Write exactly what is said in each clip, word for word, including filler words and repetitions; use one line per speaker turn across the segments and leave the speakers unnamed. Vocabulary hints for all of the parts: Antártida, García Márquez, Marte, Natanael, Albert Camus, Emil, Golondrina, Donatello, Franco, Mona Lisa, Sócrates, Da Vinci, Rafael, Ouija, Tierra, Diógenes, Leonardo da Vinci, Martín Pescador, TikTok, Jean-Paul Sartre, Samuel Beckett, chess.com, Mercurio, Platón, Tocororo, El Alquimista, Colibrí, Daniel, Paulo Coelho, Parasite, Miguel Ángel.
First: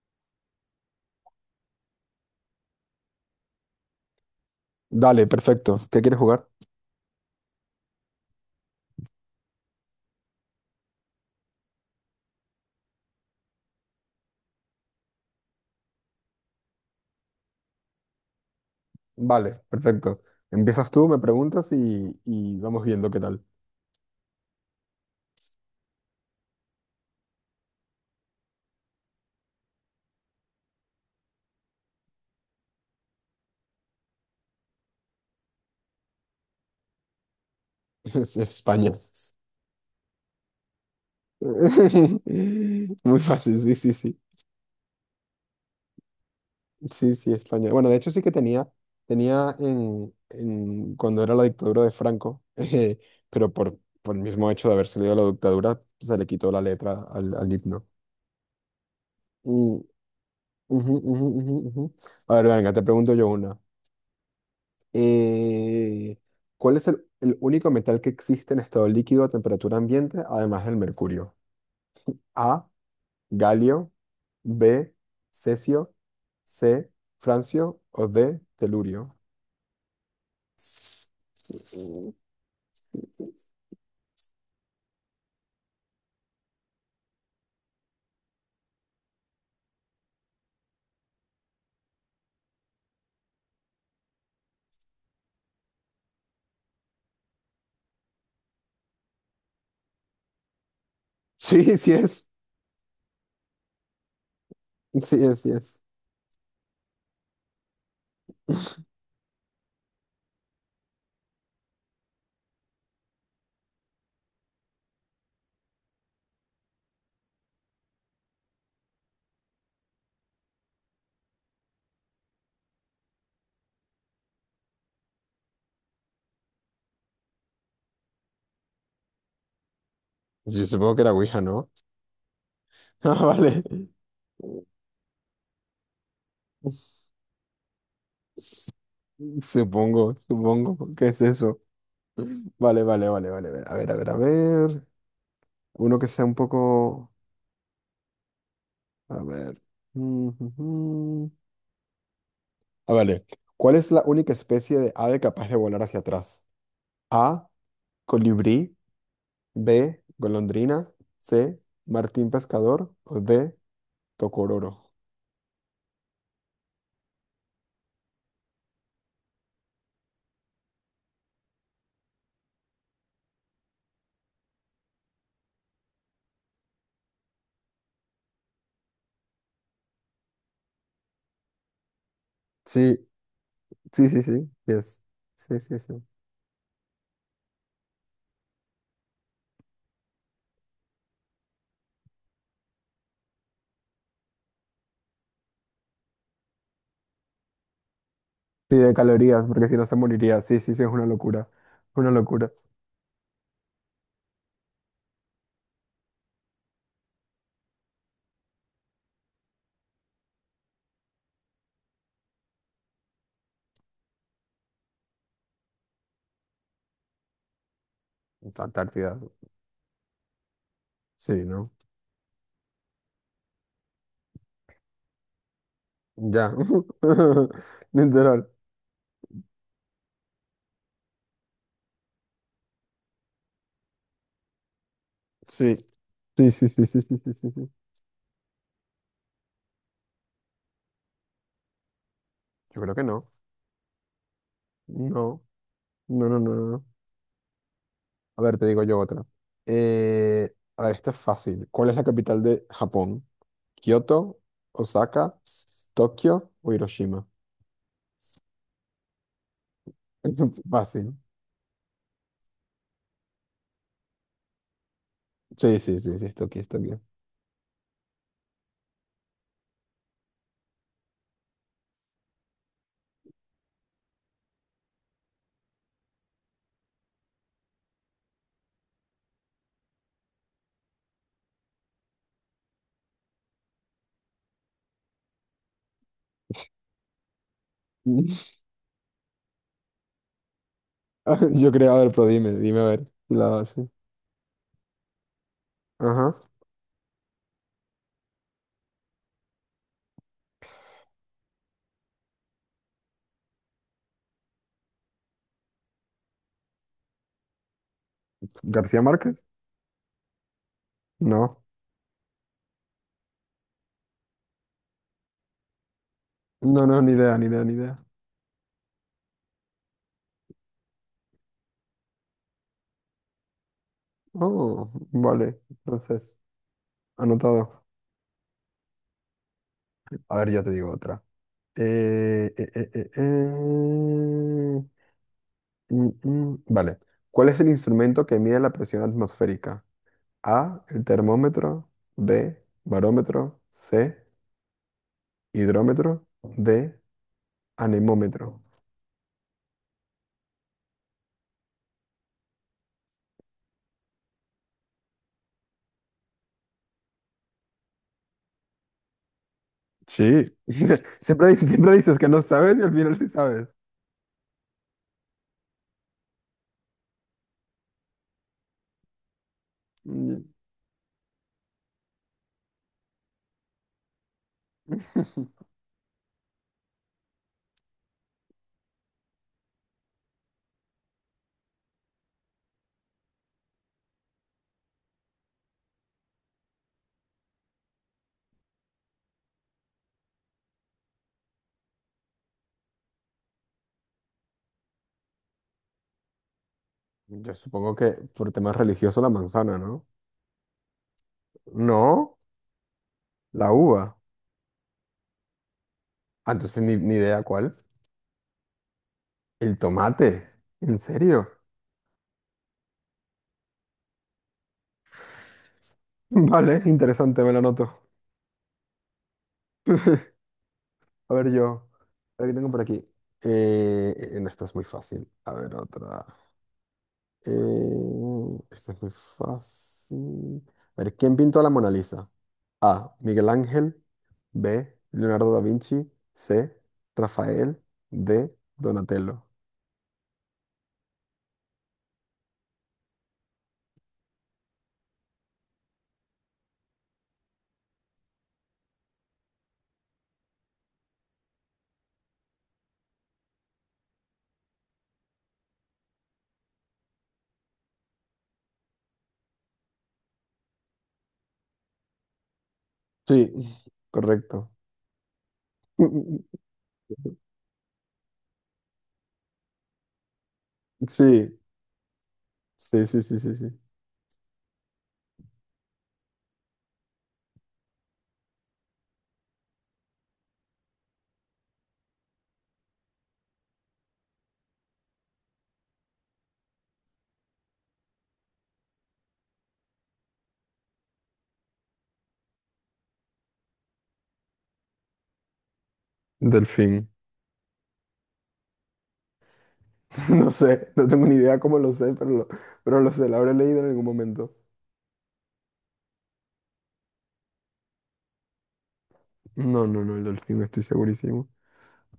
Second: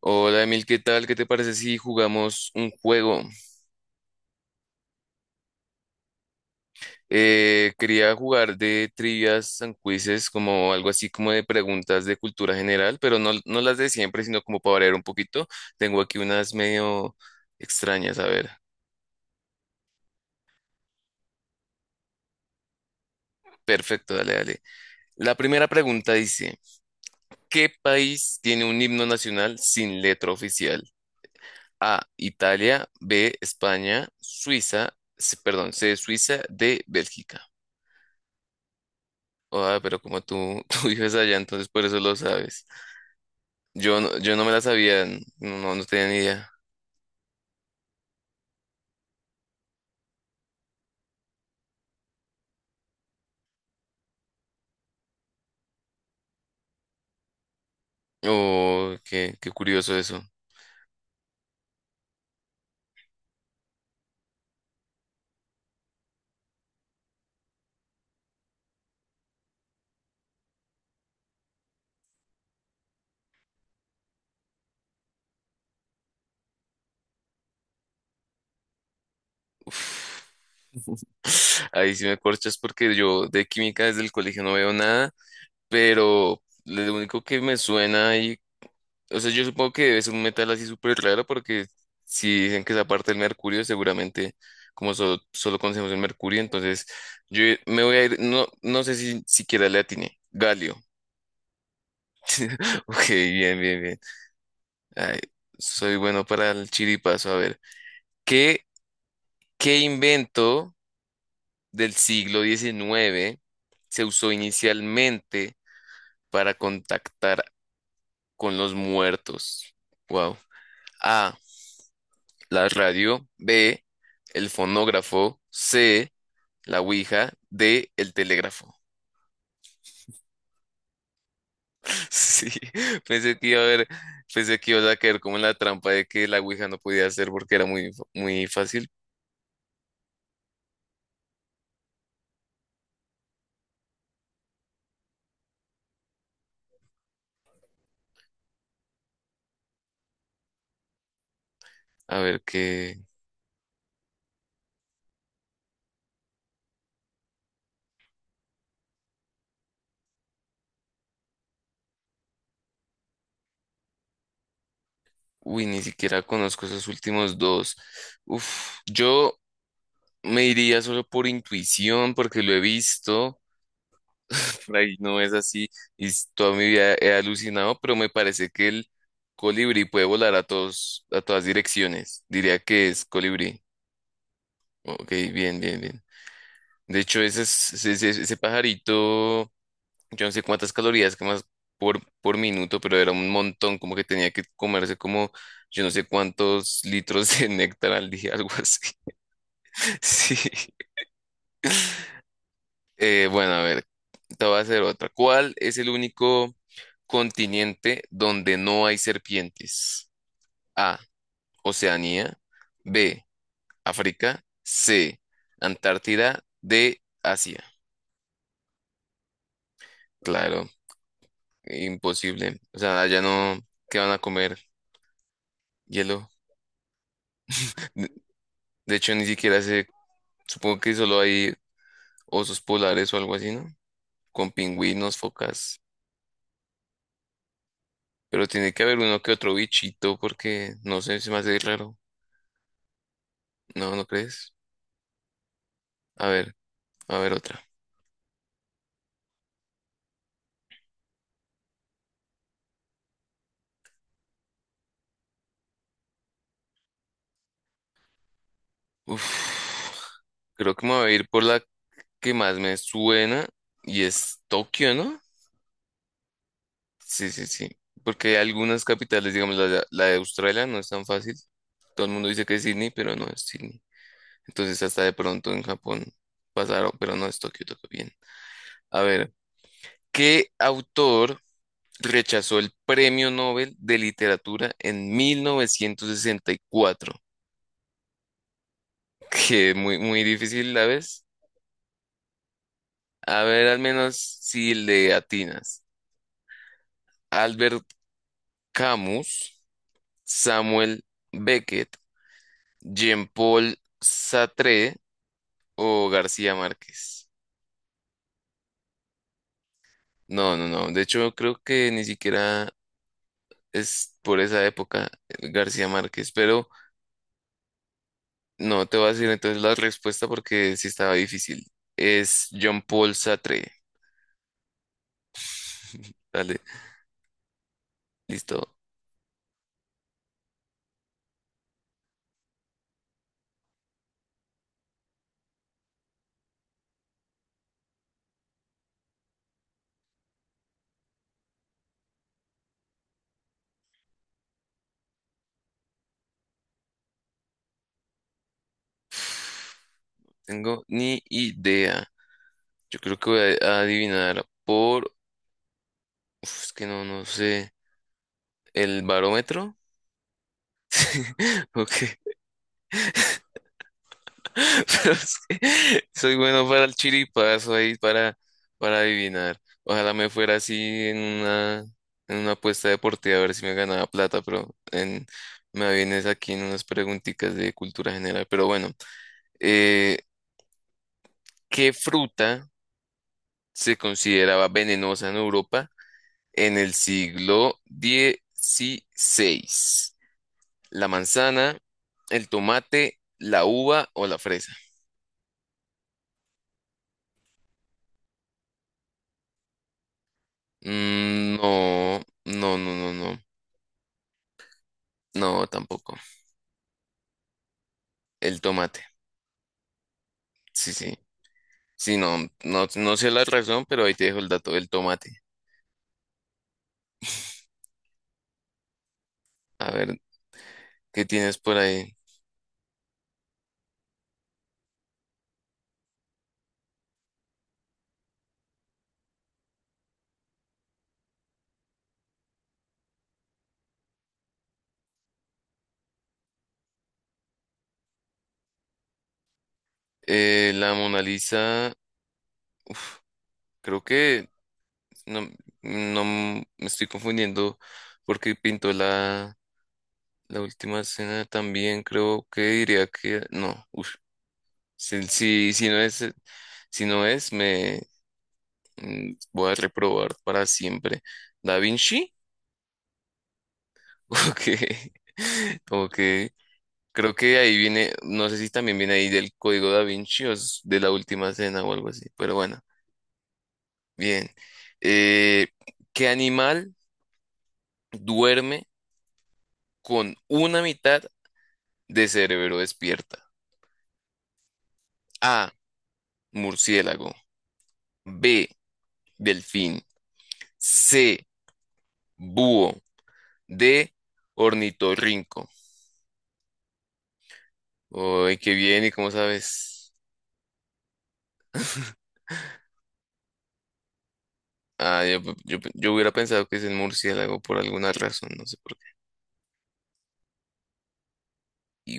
Hola Emil, ¿qué tal? ¿Qué te parece si jugamos un juego?
Dale, perfecto. ¿Qué quieres jugar?
Eh, quería jugar de trivias and quizzes, como algo así como de preguntas de cultura general, pero no, no las de siempre, sino como para variar un poquito. Tengo aquí unas medio extrañas, a ver.
Vale, perfecto. Empiezas tú, me preguntas y, y vamos viendo qué tal.
Perfecto, dale, dale. La primera pregunta dice, ¿qué país tiene un himno nacional sin letra oficial? A, Italia, B, España, Suiza, C- perdón, C, Suiza, D, Bélgica.
Es España.
Ah, pero como tú, tú vives allá, entonces por eso lo sabes.
Muy fácil, sí, sí,
Yo no,
sí.
yo no me la sabía, n- no, no tenía ni idea.
Sí, sí, España. Bueno, de hecho sí que tenía, tenía en, en- cuando era la dictadura de Franco, eh, pero por, por el mismo hecho de haber salido de la dictadura, se le quitó la letra al, al himno.
Oh, qué, qué
Mm,
curioso eso.
ujú, ujú, ujú, ujú. A ver, venga, te pregunto yo una. Eh, ¿cuál es el, el único metal que existe en estado líquido a temperatura ambiente, además del mercurio? A, galio, B, cesio, C, francio o D, telurio.
Uf. Ahí sí
Mm.
me corchas porque yo de química desde el colegio no veo nada, pero lo único que me suena y, o sea, yo supongo que es un metal así súper raro porque si dicen que es aparte del mercurio, seguramente como solo, solo conocemos el mercurio, entonces yo me voy a ir, no, no sé si siquiera le atiné, galio.
Sí, sí es.
Ok, bien, bien, bien. Ay,
Sí es, sí es.
soy bueno para el chiripazo. A ver, ¿qué, qué invento del siglo diecinueve se usó inicialmente para contactar con los muertos? Wow. A, la radio. B, el fonógrafo. C, la ouija. D, el telégrafo.
Yo supongo que era Ouija, ¿no?
Sí,
Ah,
pensé que iba
vale.
a haber, pensé que iba a caer como en la trampa de que la ouija no podía hacer porque era muy, fa- muy fácil.
Supongo, supongo. ¿Qué es eso? Vale, vale, vale, vale, vale. A ver, a ver, a ver. Uno que sea un poco... A ver.
A ver
Ah,
qué.
vale. ¿Cuál es la única especie de ave capaz de volar hacia atrás? A, colibrí. B, golondrina. C, martín pescador. O D, tocororo.
Uy, ni siquiera conozco esos últimos dos. Uf, yo me iría solo por intuición, porque lo he visto, por ahí no es así, y s- toda mi vida he alucinado, pero me parece que el colibrí puede volar a todos, a todas direcciones. Diría que
Sí,
es colibrí.
sí, sí, sí. Yes.
Ok,
Sí,
bien,
sí,
bien,
sí.
bien. De hecho, ese, es- ese, ese ese pajarito. Yo no sé cuántas calorías quemas por, por minuto, pero era un montón, como que tenía que comerse como yo no sé cuántos litros de néctar al día, algo
Sí,
así.
de calorías, porque si no se moriría.
Sí.
Sí, sí, sí, es una locura. Una locura.
Eh, bueno, a ver, te voy a hacer otra. ¿Cuál es el único continente donde no hay serpientes? A, Oceanía, B, África, C, Antártida, D, Asia.
Antártida.
Claro,
Sí, ¿no?
imposible. O sea, allá no, ¿qué van a comer? Hielo.
Ya.
De
Literal.
de hecho, ni siquiera sé. Supongo que solo hay osos polares o algo así, ¿no? Con pingüinos,
Sí.
focas.
Sí, sí, sí, sí, sí, sí, sí, sí.
Pero tiene que haber uno que otro bichito porque no sé, se me hace raro.
Yo creo que no.
No, ¿no crees?
No.
A
No, no,
ver,
no, no.
a ver otra.
A ver, te digo yo otra. Eh, a ver, esta es fácil. ¿Cuál es la capital de Japón? ¿Kioto, Osaka, Tokio o Hiroshima?
Uf, creo que me voy
Fácil.
a ir por la que más me suena y es Tokio, ¿no?
Sí, sí, sí, sí, es Tokio, es Tokio.
Sí, sí, sí. Porque hay algunas capitales, digamos, la de, la de Australia no es tan fácil. Todo el mundo dice que es Sydney, pero no es Sydney. Entonces hasta de pronto en Japón pasaron, pero no es Tokio, Tokio bien. A ver. ¿Qué autor rechazó el Premio Nobel de Literatura en mil novecientos sesenta y cuatro? Que muy, muy difícil la vez.
Ah, yo creo, a ver, pero dime, dime a ver. Si
A
La,
ver, al
sí.
menos si le atinas.
Ajá.
Albert Camus, Samuel Beckett, Jean-Paul Sartre o García Márquez.
¿García Márquez?
No, no, no. De hecho, creo
No.
que ni siquiera es por esa época eh, García Márquez, pero
No, no, ni idea, ni idea, ni idea.
no te voy a decir entonces la respuesta porque sí estaba difícil. Es John paul Sartre.
Oh, vale. Entonces,
Dale,
anotado.
listo.
A ver, ya te digo otra. Eh, eh, eh, eh, eh. Mm, mm, Vale. ¿Cuál es el instrumento que mide la presión atmosférica? A, el termómetro, B, barómetro, C, hidrómetro, D, anemómetro.
Tengo ni idea. Yo creo que voy a a adivinar por... Uf, es que no, no sé. ¿El barómetro?
Sí. Siempre, dices- siempre
Ok.
dices que no sabes y al final sí sabes.
Pero es que soy bueno para el chiripazo ahí, para, para adivinar. Ojalá me
Mm.
fuera así en una, en una apuesta deportiva a ver si me ganaba plata, pero en, me vienes aquí en unas preguntitas de cultura general. Pero bueno. Eh, ¿qué fruta se consideraba venenosa en Europa en el siglo dieciséis? ¿La manzana, el tomate, la uva o la fresa?
Yo supongo que por temas religiosos la manzana, ¿no?
Mm, no,
No,
no, no, no, no.
la uva.
No, tampoco.
Ah, entonces ni, ni idea cuál.
El tomate.
El tomate.
Sí,
¿En
sí.
serio?
Sí, no, no, no sé la razón, pero ahí te dejo el dato del tomate.
Vale, interesante, me lo anoto.
A ver, ¿qué
A ver
tienes por
yo,
ahí?
a ver qué tengo por aquí. Eh, en esta es muy fácil. A ver otra. Eh, esta es muy fácil. A ver, ¿quién pintó la Mona Lisa? A, Miguel Ángel. B, Leonardo da Vinci. C, Rafael. D, Donatello.
Eh, la Mona Lisa, creo que no, no me estoy confundiendo porque pintó la, la última escena también. Creo que diría que no. Uf, si, si, si no es, si no es, me mm, voy a reprobar para siempre. ¿Da Vinci?
Sí, correcto.
Ok. Ok. Creo que ahí viene, no sé si también viene ahí del código Da Vinci o es de la última
Sí,
escena o algo así, pero bueno,
sí, sí, sí, sí, sí.
bien. Eh, ¿qué animal duerme con una mitad de cerebro despierta? A, murciélago. B, delfín. C, búho. D, ornitorrinco.
Delfín.
Uy, qué bien, ¿y cómo sabes?
No sé, no tengo ni idea cómo lo sé, pero lo, pero lo sé, lo habré leído en algún momento.
Ah, yo, yo, yo hubiera pensado que es el murciélago por alguna razón, no sé por qué.
No, no, no, el delfín, estoy segurísimo.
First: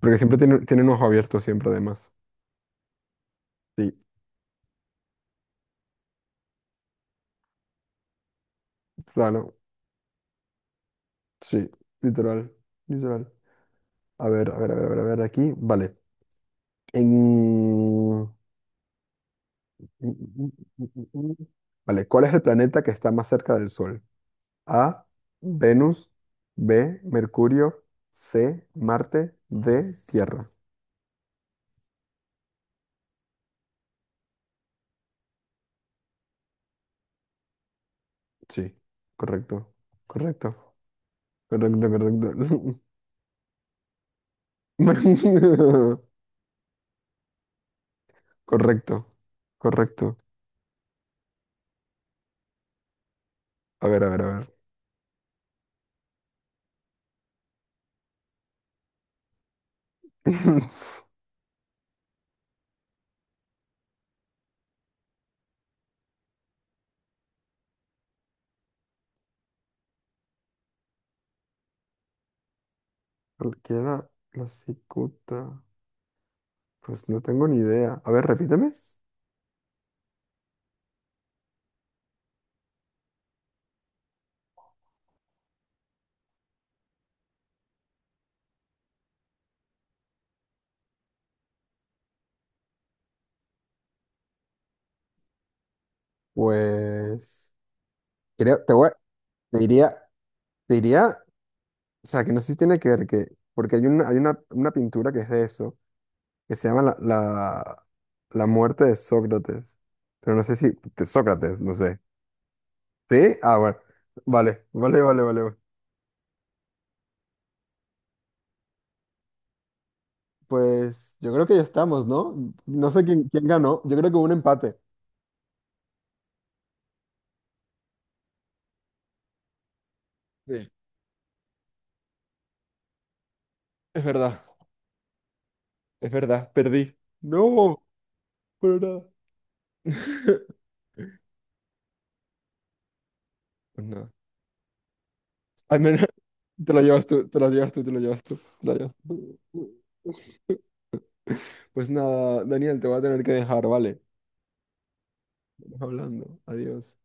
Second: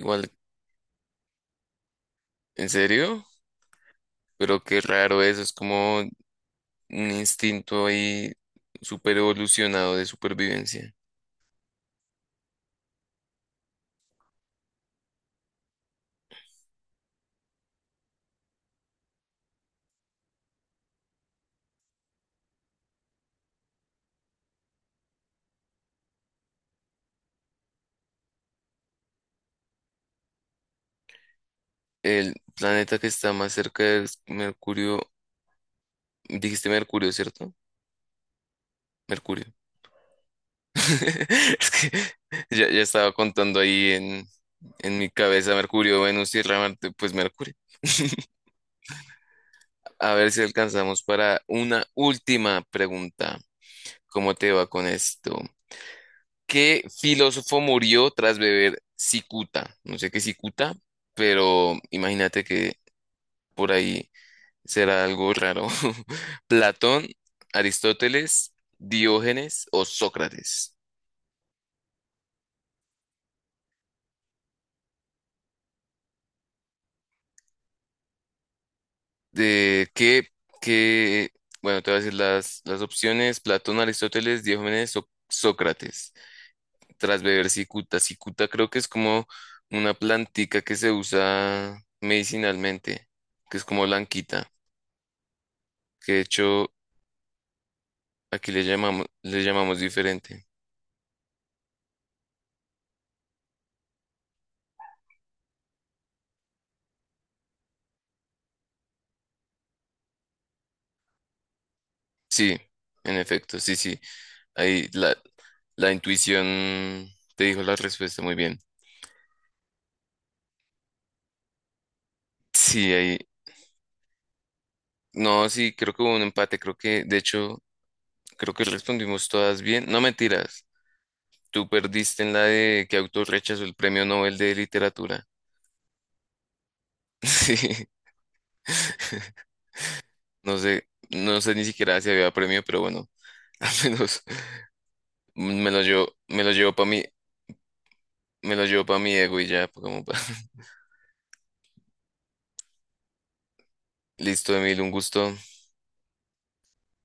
Porque siempre tiene, tiene un ojo abierto, siempre además.
¿en serio?
Sí,
Pero qué raro eso, es como un instinto ahí super
claro,
evolucionado de supervivencia.
sí, literal, literal. A ver, a ver, a ver, a ver, a ver, aquí, vale. En... mm, mm, mm, mm, mm, mm. Vale, ¿cuál es el planeta que está más cerca del Sol? A, Venus, B, Mercurio, C, Marte, D, Tierra.
El planeta que está más cerca de Mercurio, dijiste Mercurio, ¿cierto?
Sí,
Mercurio.
correcto, correcto,
Es
correcto,
que ya, ya
correcto.
estaba contando ahí en, en mi cabeza Mercurio, Venus, Tierra, Marte, pues Mercurio.
Correcto,
A
correcto.
ver si alcanzamos para una última pregunta.
A ver, a ver, a
¿Cómo te
ver.
va con esto? ¿Qué filósofo murió tras beber cicuta? No sé qué es cicuta, pero imagínate que por ahí será algo raro. ¿Platón, Aristóteles, Diógenes o Sócrates?
Cualquiera la la cicuta. Pues no tengo ni idea. A ver, repíteme.
De que, que, bueno, te voy a decir las, las opciones, Platón, Aristóteles, Diógenes, Soc- Sócrates. Tras beber cicuta. Cicuta creo que es como una plantica que se usa medicinalmente, que es como blanquita, que de hecho
Pues
aquí
creo,
le
te voy, a-
llamamos, le
te
llamamos
diría,
diferente.
te diría, o sea, que no sé si tiene que ver que, porque hay una, hay una, una pintura que es de eso, que se llama la, la, la muerte de Sócrates. Pero no sé si, de Sócrates, no sé.
Sí, en
¿Sí?
efecto,
Ah,
sí,
bueno.
sí.
Vale,
Ahí
vale,
la,
vale, vale, vale.
la intuición te dijo la respuesta muy bien.
Pues yo creo que ya estamos, ¿no? No
Sí,
sé
ahí.
quién, quién ganó. Yo creo que hubo un empate.
No, sí, creo que hubo un empate, creo que de hecho creo que respondimos todas bien. No mentiras.
Sí,
Tú perdiste en la de que autor rechazó el premio
es
Nobel
verdad,
de literatura.
es verdad, perdí. No,
Sí,
pero nada.
no sé, no sé ni siquiera si había premio, pero bueno, al
No.
menos me
Al
lo
menos
llevo, me lo llevo
te lo
para mí,
llevas tú, te lo llevas tú, te lo llevas tú,
me lo
te lo
llevo
llevas
para mi ego
tú.
y ya, como pa-
Pues nada, Daniel, te voy a tener que dejar, ¿vale?
Listo, Emil, un gusto.
Vamos hablando. Adiós.